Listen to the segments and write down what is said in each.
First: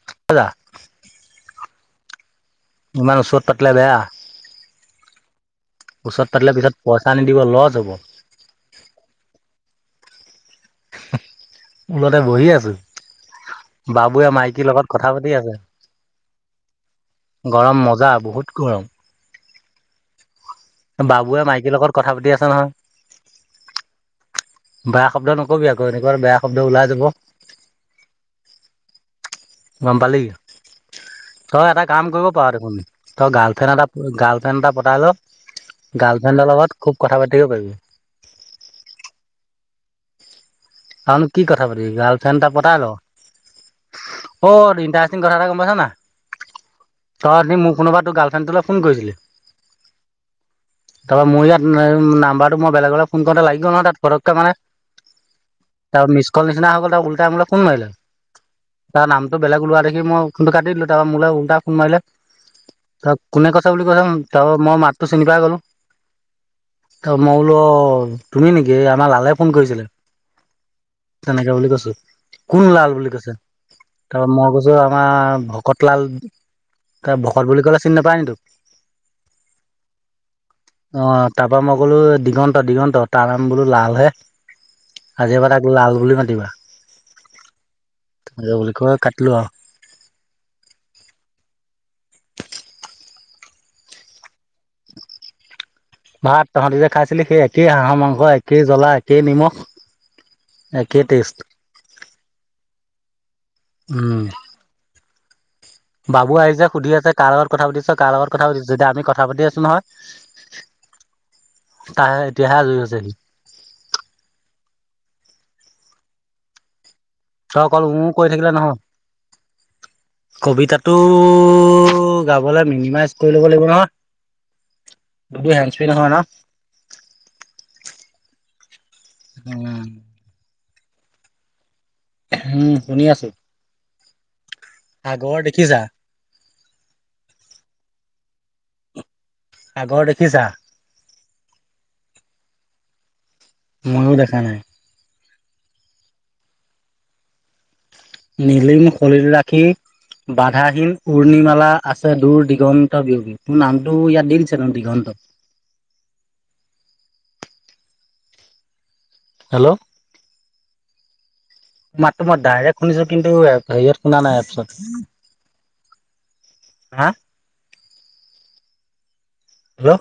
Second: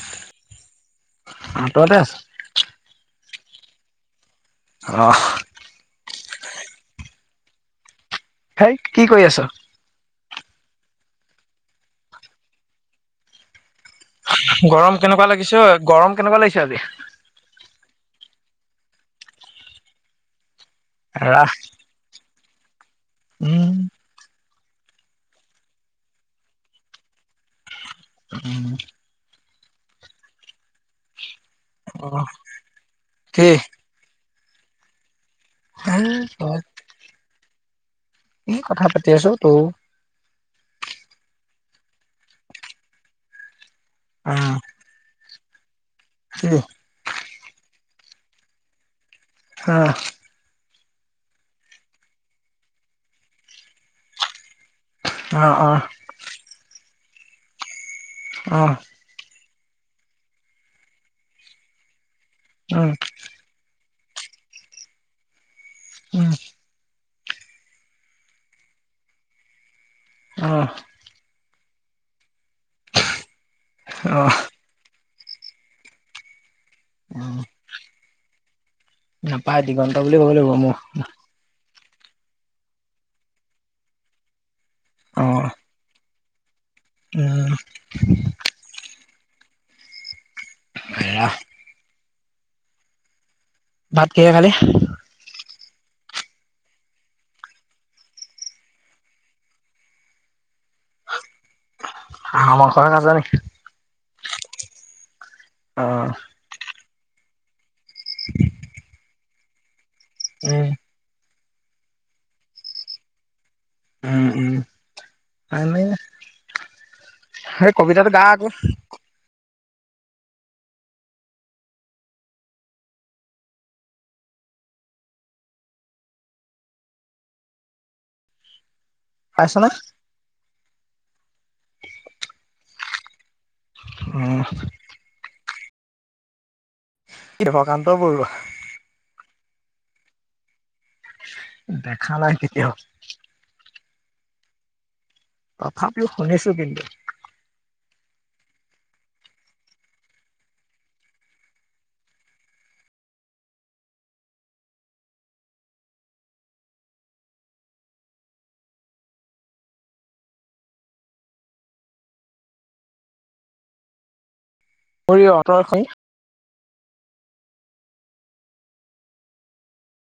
[inaudible] ঘৰতে আছ? ইমান ওচৰত পাতিলে বেয়া। অ'। ওচৰত পাতিলে পিছত পইচা নিদিব লছ হ'ব। ভাই কি কৰি আছ? [unintelligible] বহি আছোঁ, বাবুৱে মাইকীৰ গৰম লগত কথা কেনেকুৱা পাতি লাগিছে আছে। ঐ গৰম কেনেকুৱা লাগিছে আজি? গৰম মজা, বহুত গৰম। বাবুৱে ৰাস মাইকীৰ লগত কথা পাতি আছে নহয়। উম। বেয়া শব্দ নকবি আকৌ, এনেকুৱাত বেয়া শব্দ ওলাই যাব। [inaudible] গম পালি। তই এটা কাম অহ কৰিব পাৰ দেখোন তই কি? গাৰ্লফ্ৰেণ্ড এটা গাৰ্লফ্ৰেণ্ড এটা পতাই ল' গাৰ্লফ্ৰেণ্ডৰ তই লগত খুব কথা পাতিব পাৰিবি। এ, কথা পাতি আছোঁ তোৰ [unintelligible] কি কথা পাতিবি, গাৰ্লফ্ৰণ্ড এটা পতাই ল'। অ', ইণ্টাৰেষ্টিং কথা এটা গম পাইছ না? হুম। তই আজি মোৰ ফোনতোৰ গাৰ্ল্ৰেণ্ডটোলে ফোন কৰিছিলি? হ'। [inaudible] তাৰপা মোৰ ইয়াত নাম্বাৰটো মই বেলেগলে ফোন কৰোঁতে লাগিব নহয় তাত পতককে মানে। অ', অ'। আৰু মিছকল নিচিনা হৈ গ'ল তাই উলতাই মোলে ফোন মাৰিলে। অহ। তাৰ নামটো বেলেগ লোৱা দেখি মই ফোনটো কাটি দিলোঁ, তাৰপা মোলৈ ওলটাই ফোন মাৰিলে। উম। কোনে কৈছে বুলি [unintelligible] তাৰপা মই মাতটো চিনি পাই গ'লোঁ। উম। তাৰপা মই বোলো তুমি নেকি, আমাৰ লালে ফোন কৰিছিলে। অ'। তেনেকে বুলি কৈছোঁ, কোন লাল বুলি কৈছে। তাৰপা অহ মই কৈ ছোঁ আমাৰ ভকত লাল। তাই ভকত বুলি ক'লে চিনি নাপায় নি তোক? নাপায় দিগন্ত বুলি ক'ব লাগিব মোক আহ। তাৰপা মই ক'লো দিগন্ত, দিগন্ত তাৰ নাম বোলো লালহে। আজিৰ অহ পৰা তাক লাল বুলি মাতিবা। উম। বুলি কৈ কাটিলোঁ আৰু। [inaudible] ভাত কিহে খালি? ভাত তহঁতি যে খাইছিলি, সেই একেই হাঁহৰ মাংস একেই জ্বলা একেই নিমখ। একেই টেষ্ট। [unintelligible] নাযাও নেকি? উম বাবু আহিছে সুধি আছে কাৰ লগত কথা পাতিছ, কাৰ লগত কথা পাতিছ, এতিয়া আমি কথা পাতি নহয় উম। তাৰ এতিয়াহে আজৰি হৈছে সি। উম, উম, এনেই তই সেই অকল উ কবিতাটো গা কৈ আকৌ। থাকিলে নহয় [inaudible] কবিতাটো গাবলে মিনিমাইজ কৰি ল'ব লাগিব নহয়। তোৰটো হেনস্পি নহয় ন? পাইছনে? উম। উম, শুনি আছোঁ। অ'। সাগৰ দেখিছা? দেৱকান্ত বৰুৱা। সাগৰ দেখিছা? দেখা নাই কেতিয়াও। মইও দেখা নাই। তথাপিও শুনিছোঁ কিন্তু। নীলিম শৰীৰ [unintelligible] বাধাহীন উৰ্ণিমালা আছে, দূৰ দিগন্ত বিয়পী। তোৰ নামটো ইয়াত দি দিছে দেখোন দিগন্ত। হেল্ল। মাততো মই ডাইৰেক্ শুনিছো কিন্তু এ, হেৰিয়ত শুনা নাই এপচত। [unintelligible] অত' এখন হা হেল্ল।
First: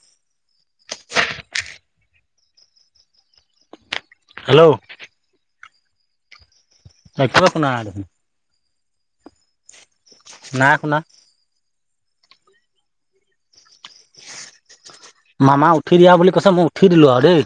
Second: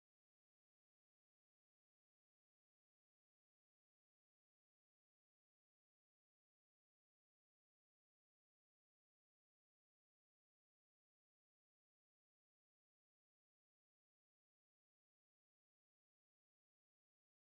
হেল্ল। একোএ শুনা নাই দেখোন। নাই শুনা। মামা উঠি দিয়া বুলি কৈছে, মই উঠি দিলোঁ আৰু দেই।